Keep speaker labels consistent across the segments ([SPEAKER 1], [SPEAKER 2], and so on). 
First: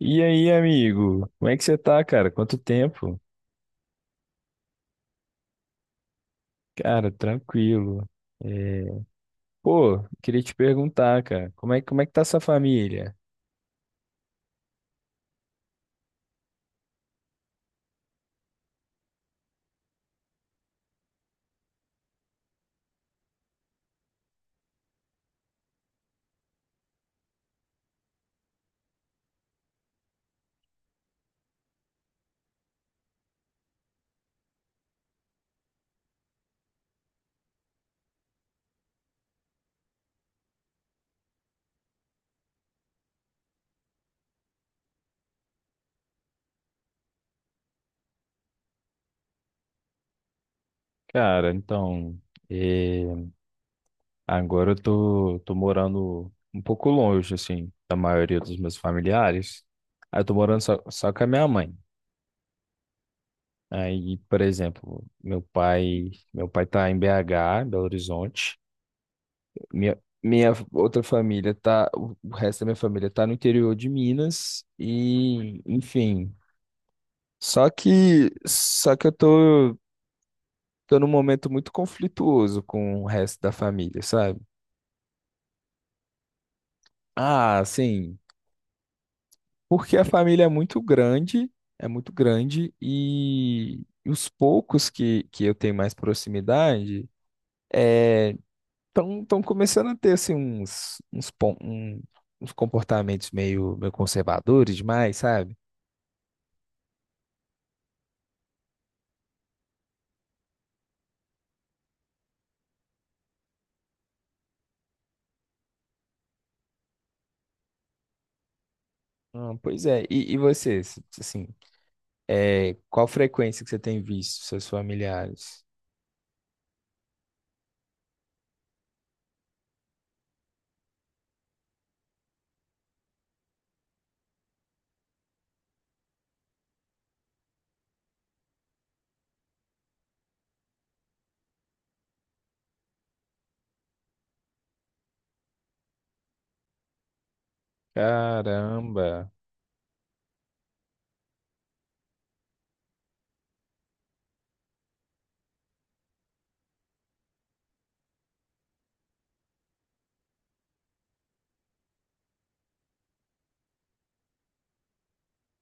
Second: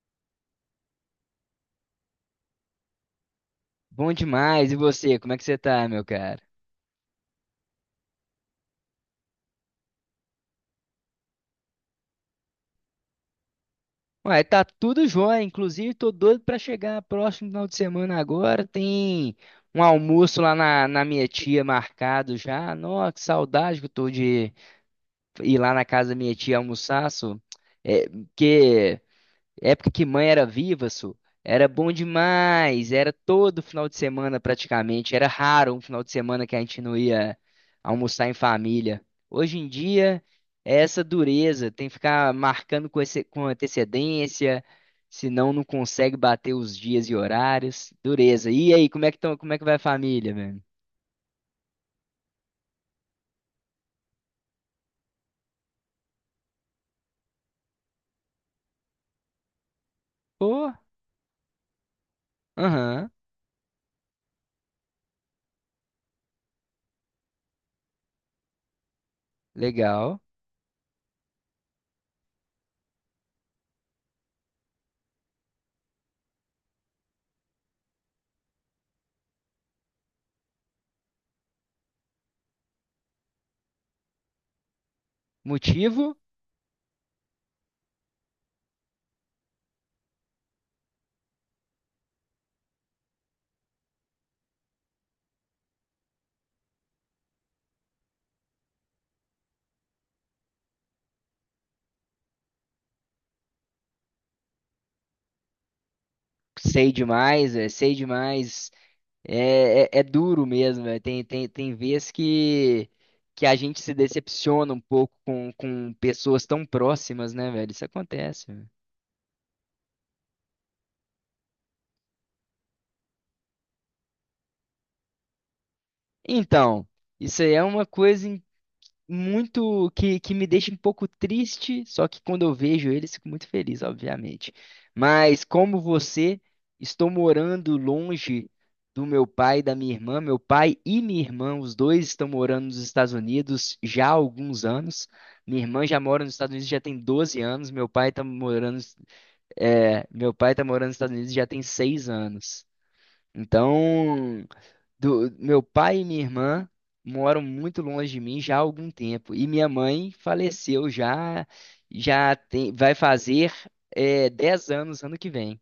[SPEAKER 1] E aí, amigo? Como é que você tá, cara? Quanto tempo?
[SPEAKER 2] Bom demais. E você, como é que você tá, meu cara?
[SPEAKER 1] Cara, tranquilo. É, Pô, queria te perguntar, cara, como é que tá sua família?
[SPEAKER 2] Ué, tá tudo jóia. Inclusive, tô doido pra chegar próximo final de semana agora. Tem um almoço lá na minha tia marcado já. Nossa, que saudade que eu tô de ir lá na casa da minha tia almoçar, só. É, porque Época que mãe era viva, era bom demais. Era todo final de semana praticamente. Era raro um final de semana que a gente não ia almoçar em família. Hoje em dia é essa dureza, tem que ficar marcando com antecedência, senão não consegue bater os dias e horários. Dureza. E aí, como é que tão, como é que vai a família, velho?
[SPEAKER 1] Cara, então, é, agora eu tô morando um pouco longe, assim, da maioria dos meus familiares. Aí eu tô morando
[SPEAKER 2] Pô,
[SPEAKER 1] só com a minha mãe.
[SPEAKER 2] aham,
[SPEAKER 1] Aí, por exemplo, meu pai tá em BH, Belo Horizonte. Minha,
[SPEAKER 2] legal.
[SPEAKER 1] minha outra família tá, o resto da minha família tá no interior de Minas e, enfim. Só que eu tô num momento muito conflituoso com o resto da família, sabe?
[SPEAKER 2] Motivo?
[SPEAKER 1] Ah, sim, porque a família é muito grande e os poucos que eu tenho mais proximidade é, tão começando a ter assim uns comportamentos meio conservadores demais, sabe?
[SPEAKER 2] Sei demais, é, sei demais. É duro mesmo, é. Tem vezes que a gente se decepciona um pouco com pessoas tão próximas, né, velho? Isso acontece, velho.
[SPEAKER 1] Ah, pois é. E, assim, é, qual frequência que você tem visto seus familiares?
[SPEAKER 2] Então, isso aí é uma coisa muito que me deixa um pouco triste, só que quando eu vejo eles fico muito feliz, obviamente. Mas como você, estou morando longe do meu pai e da minha irmã. Meu pai e minha irmã, os dois estão morando nos Estados Unidos já há alguns anos. Minha irmã já mora nos Estados Unidos já tem 12 anos.
[SPEAKER 1] Caramba,
[SPEAKER 2] Meu pai tá morando nos Estados Unidos já tem 6 anos. Então, meu pai e minha irmã moram muito longe de mim já há algum tempo. E minha mãe faleceu já, já tem, vai fazer 10 anos ano que vem.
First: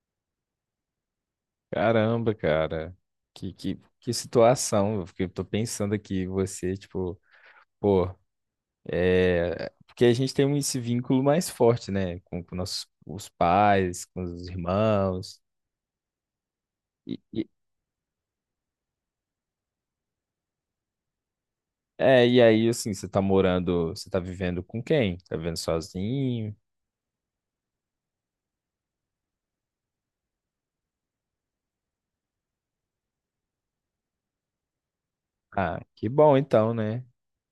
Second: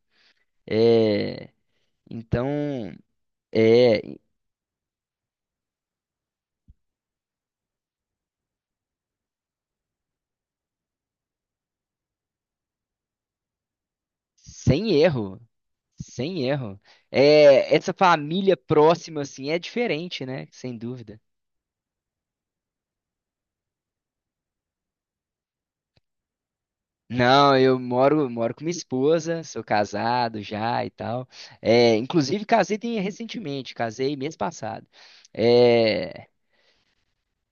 [SPEAKER 2] É,
[SPEAKER 1] caramba,
[SPEAKER 2] então,
[SPEAKER 1] cara. Que
[SPEAKER 2] é,
[SPEAKER 1] situação, porque eu tô pensando aqui, você, tipo, pô, é, porque a gente tem esse vínculo mais forte, né, com nossos os pais, com os
[SPEAKER 2] sem
[SPEAKER 1] irmãos,
[SPEAKER 2] erro, sem erro.
[SPEAKER 1] e, e-
[SPEAKER 2] É, essa família próxima, assim, é diferente, né? Sem dúvida.
[SPEAKER 1] é, e aí, assim, você tá vivendo com quem? Tá vivendo sozinho?
[SPEAKER 2] Não, moro com minha esposa, sou casado já e tal. É, inclusive, recentemente, casei mês passado.
[SPEAKER 1] Ah, que
[SPEAKER 2] É,
[SPEAKER 1] bom então, né,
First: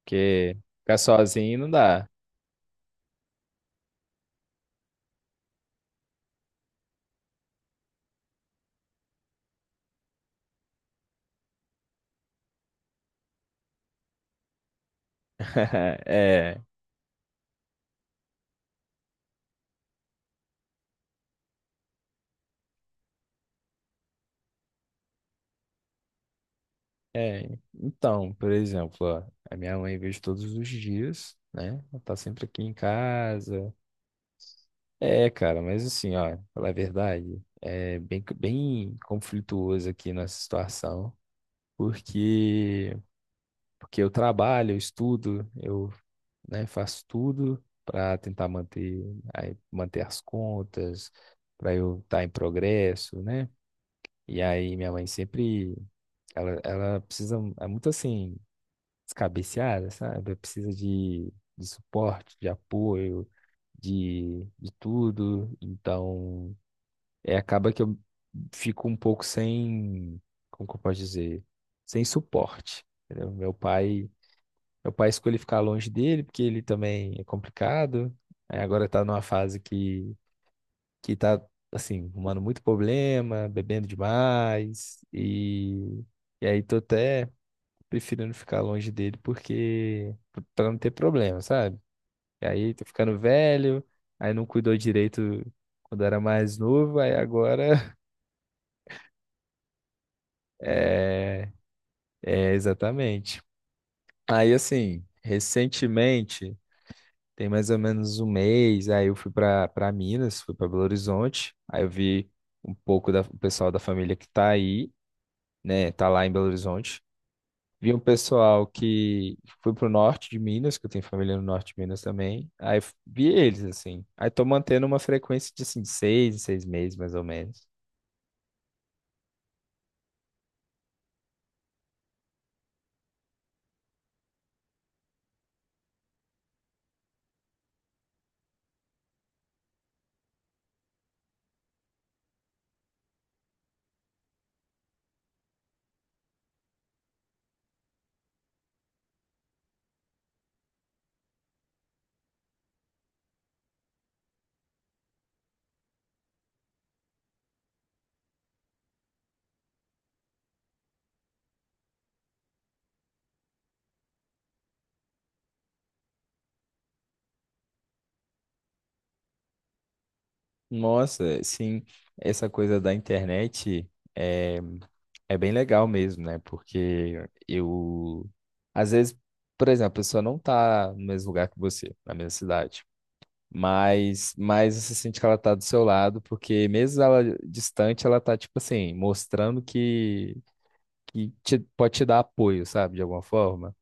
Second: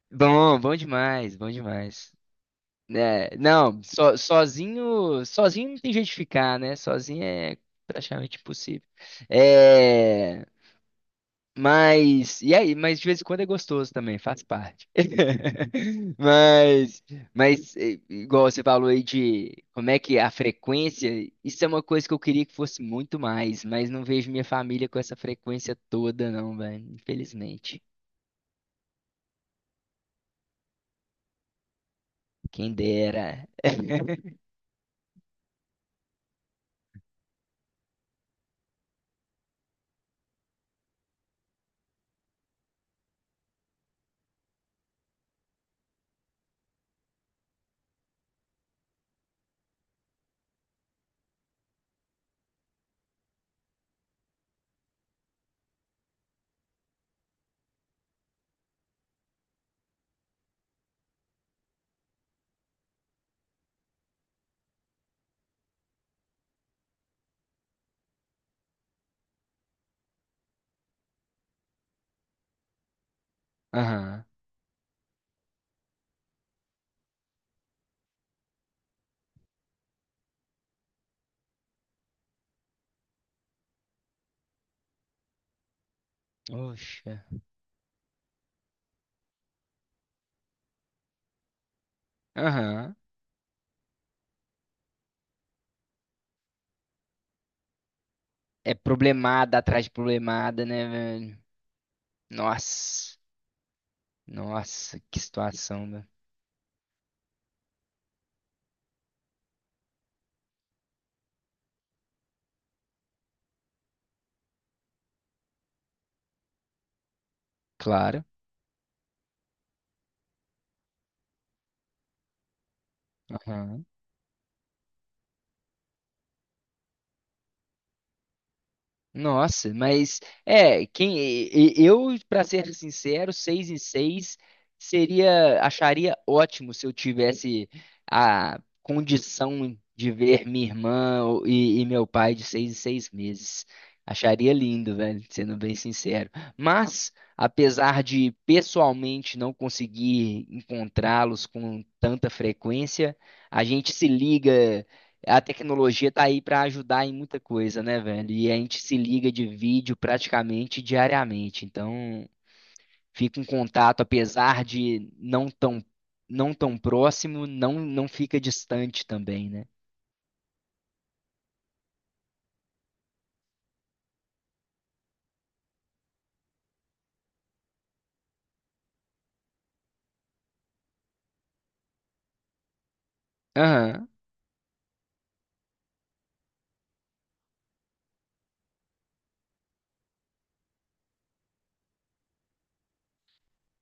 [SPEAKER 1] porque...
[SPEAKER 2] bom, bom
[SPEAKER 1] Ficar
[SPEAKER 2] demais, bom
[SPEAKER 1] sozinho não dá.
[SPEAKER 2] demais. É, não, sozinho, sozinho não tem jeito de ficar, né? Sozinho é praticamente impossível. É, mas, e aí? Mas de vez em quando é gostoso também, faz parte.
[SPEAKER 1] É,
[SPEAKER 2] Mas, igual você falou aí de como é que é a frequência, isso é uma coisa que eu queria que fosse muito mais, mas não vejo minha família com essa frequência toda, não, velho.
[SPEAKER 1] é.
[SPEAKER 2] Infelizmente.
[SPEAKER 1] Então, por exemplo, ó, a minha mãe vejo todos os dias, né? Ela tá sempre aqui em
[SPEAKER 2] Quem dera.
[SPEAKER 1] casa. É, cara, mas assim, ó, falar a verdade, é bem conflituoso aqui nessa situação, porque porque eu trabalho, eu estudo, eu, né, faço tudo para tentar manter, aí, manter as contas, para eu estar em progresso, né? E aí minha mãe sempre, ela precisa, é muito assim descabeceada, sabe? Precisa de suporte, de apoio, de tudo. Então, é, acaba que eu fico um pouco sem, como que eu posso dizer? Sem suporte, entendeu?
[SPEAKER 2] Aham.
[SPEAKER 1] Meu pai escolheu ficar longe dele, porque ele também é complicado. Aí agora tá numa fase que tá, assim, arrumando muito problema, bebendo demais e... E aí tô
[SPEAKER 2] Oxa.
[SPEAKER 1] até preferindo ficar longe dele porque para não ter problema, sabe? E aí tô
[SPEAKER 2] Aham.
[SPEAKER 1] ficando velho, aí não cuidou direito quando era mais novo, aí agora
[SPEAKER 2] É problemada atrás de problemada, né, velho?
[SPEAKER 1] é, é
[SPEAKER 2] Nossa.
[SPEAKER 1] exatamente. Aí
[SPEAKER 2] Nossa,
[SPEAKER 1] assim,
[SPEAKER 2] que situação, velho.
[SPEAKER 1] recentemente, tem mais ou menos um mês, aí eu fui para Minas, fui para Belo Horizonte, aí eu vi um pouco do pessoal da família que tá aí, né? Tá lá em Belo Horizonte. Vi um
[SPEAKER 2] Claro.
[SPEAKER 1] pessoal que foi pro norte de Minas, que eu tenho família no norte de Minas também. Vi eles, assim. Aí tô mantendo uma frequência de, assim, seis em seis meses, mais ou menos.
[SPEAKER 2] Nossa, mas é, eu, para ser sincero, seis em seis seria, acharia ótimo se eu tivesse a condição de ver minha irmã e meu pai de seis em seis meses. Acharia lindo, velho, sendo bem sincero. Mas, apesar de pessoalmente não conseguir encontrá-los com tanta frequência, a gente se liga, a tecnologia tá aí para ajudar em muita coisa, né, velho? E a gente se liga de vídeo praticamente diariamente. Então, fica um contato, apesar de não tão próximo, não, não fica distante também, né?
[SPEAKER 1] Nossa, sim, essa coisa da internet é, é bem legal mesmo, né? Porque eu, às vezes, por exemplo, a pessoa não tá no mesmo lugar que você, na mesma cidade.
[SPEAKER 2] Aham.
[SPEAKER 1] Mas você sente que ela tá do seu lado, porque mesmo ela distante, ela tá, tipo assim, mostrando pode te dar apoio, sabe, de alguma forma.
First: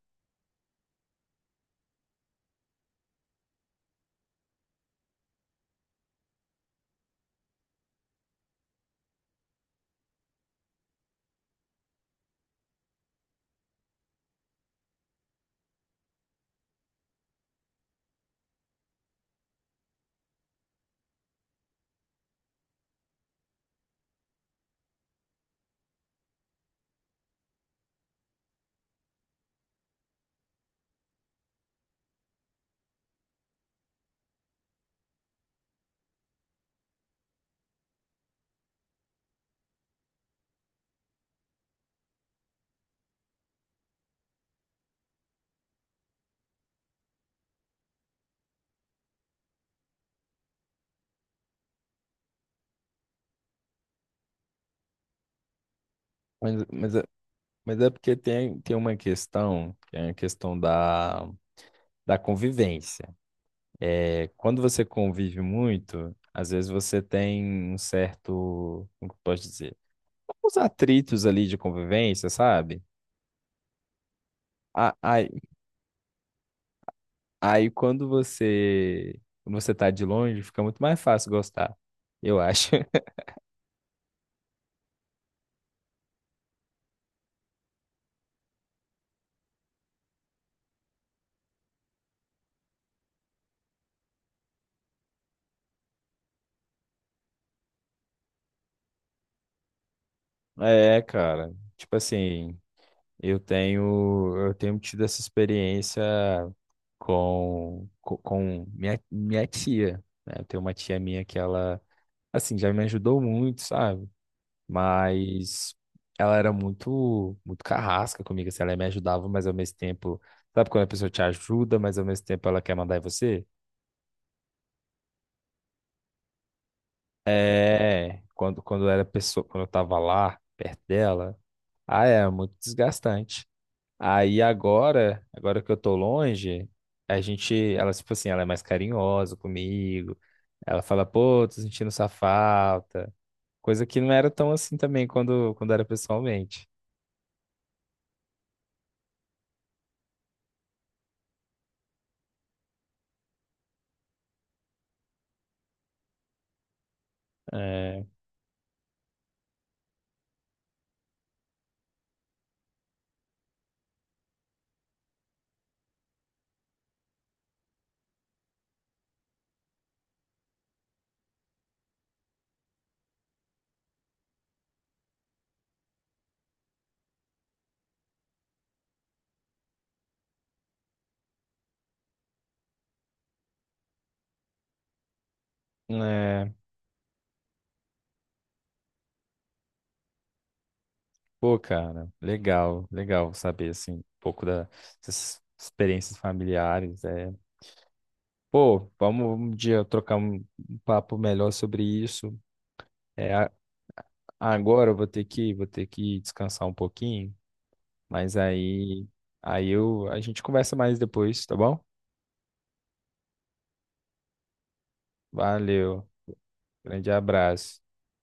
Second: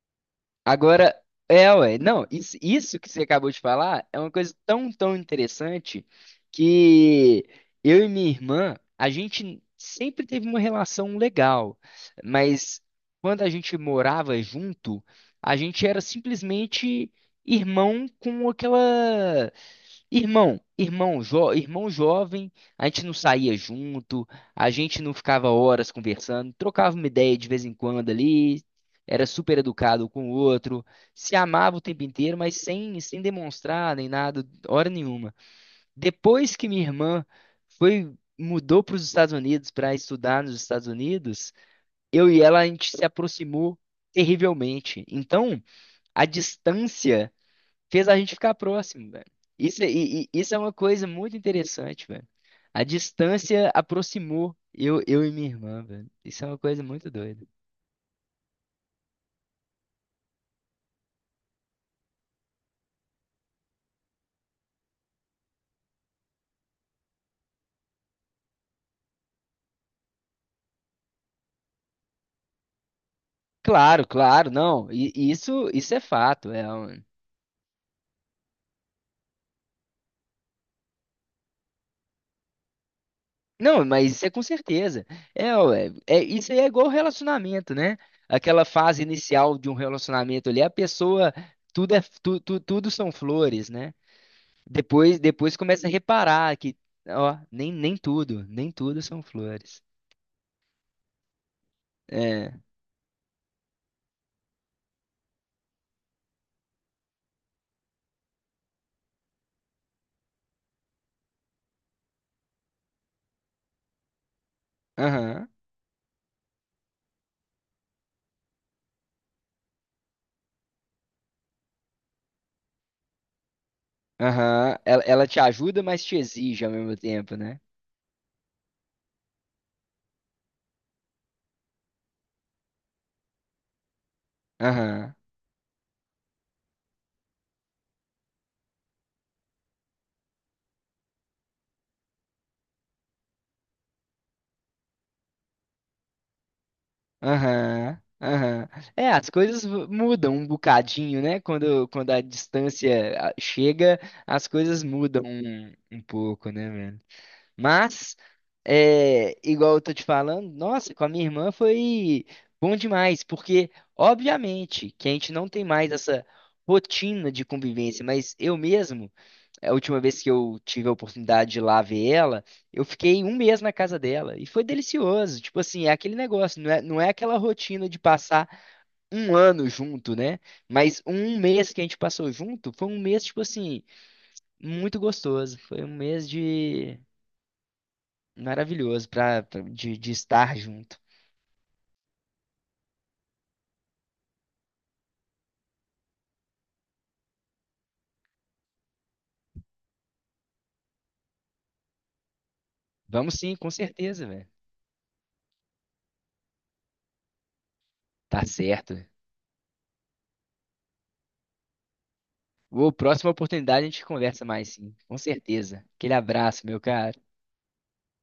[SPEAKER 2] Agora, é, ué, não, isso que você acabou de falar é uma coisa tão, tão interessante que eu e minha irmã, a gente sempre teve uma relação legal, mas quando a gente morava junto, a gente era simplesmente irmão com aquela. Irmão jovem, a gente não saía junto, a gente não ficava horas conversando, trocava uma ideia de vez em quando ali, era super educado com o outro, se amava o tempo inteiro, mas sem, sem demonstrar nem nada, hora nenhuma. Depois que minha irmã foi Mudou para os Estados Unidos para estudar nos Estados Unidos, eu e ela a gente se aproximou terrivelmente. Então, a distância fez a gente ficar próximo, velho. Isso é uma coisa muito interessante, velho. A distância aproximou eu e minha irmã, velho. Isso é uma
[SPEAKER 1] Mas,
[SPEAKER 2] coisa
[SPEAKER 1] mas, é-
[SPEAKER 2] muito doida.
[SPEAKER 1] mas é porque tem, tem uma questão, que é a questão da convivência. É, quando você convive muito, às vezes você tem um certo, como que eu posso dizer, uns atritos ali de convivência, sabe?
[SPEAKER 2] Claro, claro, não.
[SPEAKER 1] A-
[SPEAKER 2] E
[SPEAKER 1] Aí,
[SPEAKER 2] isso é fato.
[SPEAKER 1] aí quando você tá de longe, fica muito mais fácil gostar, eu acho.
[SPEAKER 2] Não, mas isso é com certeza. É, ué, é, isso aí é igual relacionamento, né? Aquela fase inicial de um relacionamento ali, a pessoa, tudo é, tu, tu- tudo são flores, né? Depois, depois começa a reparar que, ó, nem tudo, nem tudo são flores.
[SPEAKER 1] É, cara. Tipo
[SPEAKER 2] É,
[SPEAKER 1] assim. Eu tenho tido essa experiência com, minha tia, né? Eu tenho uma tia minha que ela, assim, já me ajudou muito, sabe?
[SPEAKER 2] aham,
[SPEAKER 1] Mas ela era muito carrasca comigo, assim, ela me ajudava, mas ao mesmo tempo, sabe quando a pessoa te ajuda, mas ao mesmo tempo ela quer mandar em você?
[SPEAKER 2] aham. Ela te ajuda, mas te exige ao mesmo tempo, né?
[SPEAKER 1] É, quando era pessoa, quando eu tava lá, perto dela, ah, é muito desgastante.
[SPEAKER 2] Aham.
[SPEAKER 1] Agora que eu tô longe, a gente, ela, tipo assim, ela é mais carinhosa comigo. Ela fala, pô, tô sentindo sua falta. Coisa que não era tão assim também quando era pessoalmente.
[SPEAKER 2] Aham, aham. Mudam um bocadinho, né? Quando a distância ah, chega, as coisas mudam um, um pouco, né, velho?
[SPEAKER 1] É,
[SPEAKER 2] Mas, é, igual eu tô te falando, nossa, com a minha irmã foi bom demais, porque, obviamente, que a gente não tem mais essa rotina de convivência, mas eu mesmo a última vez que eu tive a oportunidade de ir lá ver ela, eu fiquei um mês na casa dela e foi delicioso. Tipo assim, é aquele negócio, não é aquela rotina de passar um ano junto, né? Mas um mês que a gente passou junto foi um mês, tipo assim, muito gostoso. Foi um mês
[SPEAKER 1] é,
[SPEAKER 2] de maravilhoso pra, pra- de estar junto.
[SPEAKER 1] pô, cara, legal saber, assim, um pouco dessas experiências familiares. É. Pô, vamos um dia trocar um papo melhor sobre isso. É,
[SPEAKER 2] Vamos
[SPEAKER 1] a-
[SPEAKER 2] sim, com certeza, velho.
[SPEAKER 1] agora eu vou ter vou ter que descansar um pouquinho. Mas
[SPEAKER 2] Tá certo.
[SPEAKER 1] aí, aí eu, a gente conversa mais depois, tá bom?
[SPEAKER 2] Ô, próxima oportunidade a gente conversa mais sim, com certeza.
[SPEAKER 1] Valeu.
[SPEAKER 2] Aquele abraço, meu
[SPEAKER 1] Grande
[SPEAKER 2] cara.
[SPEAKER 1] abraço.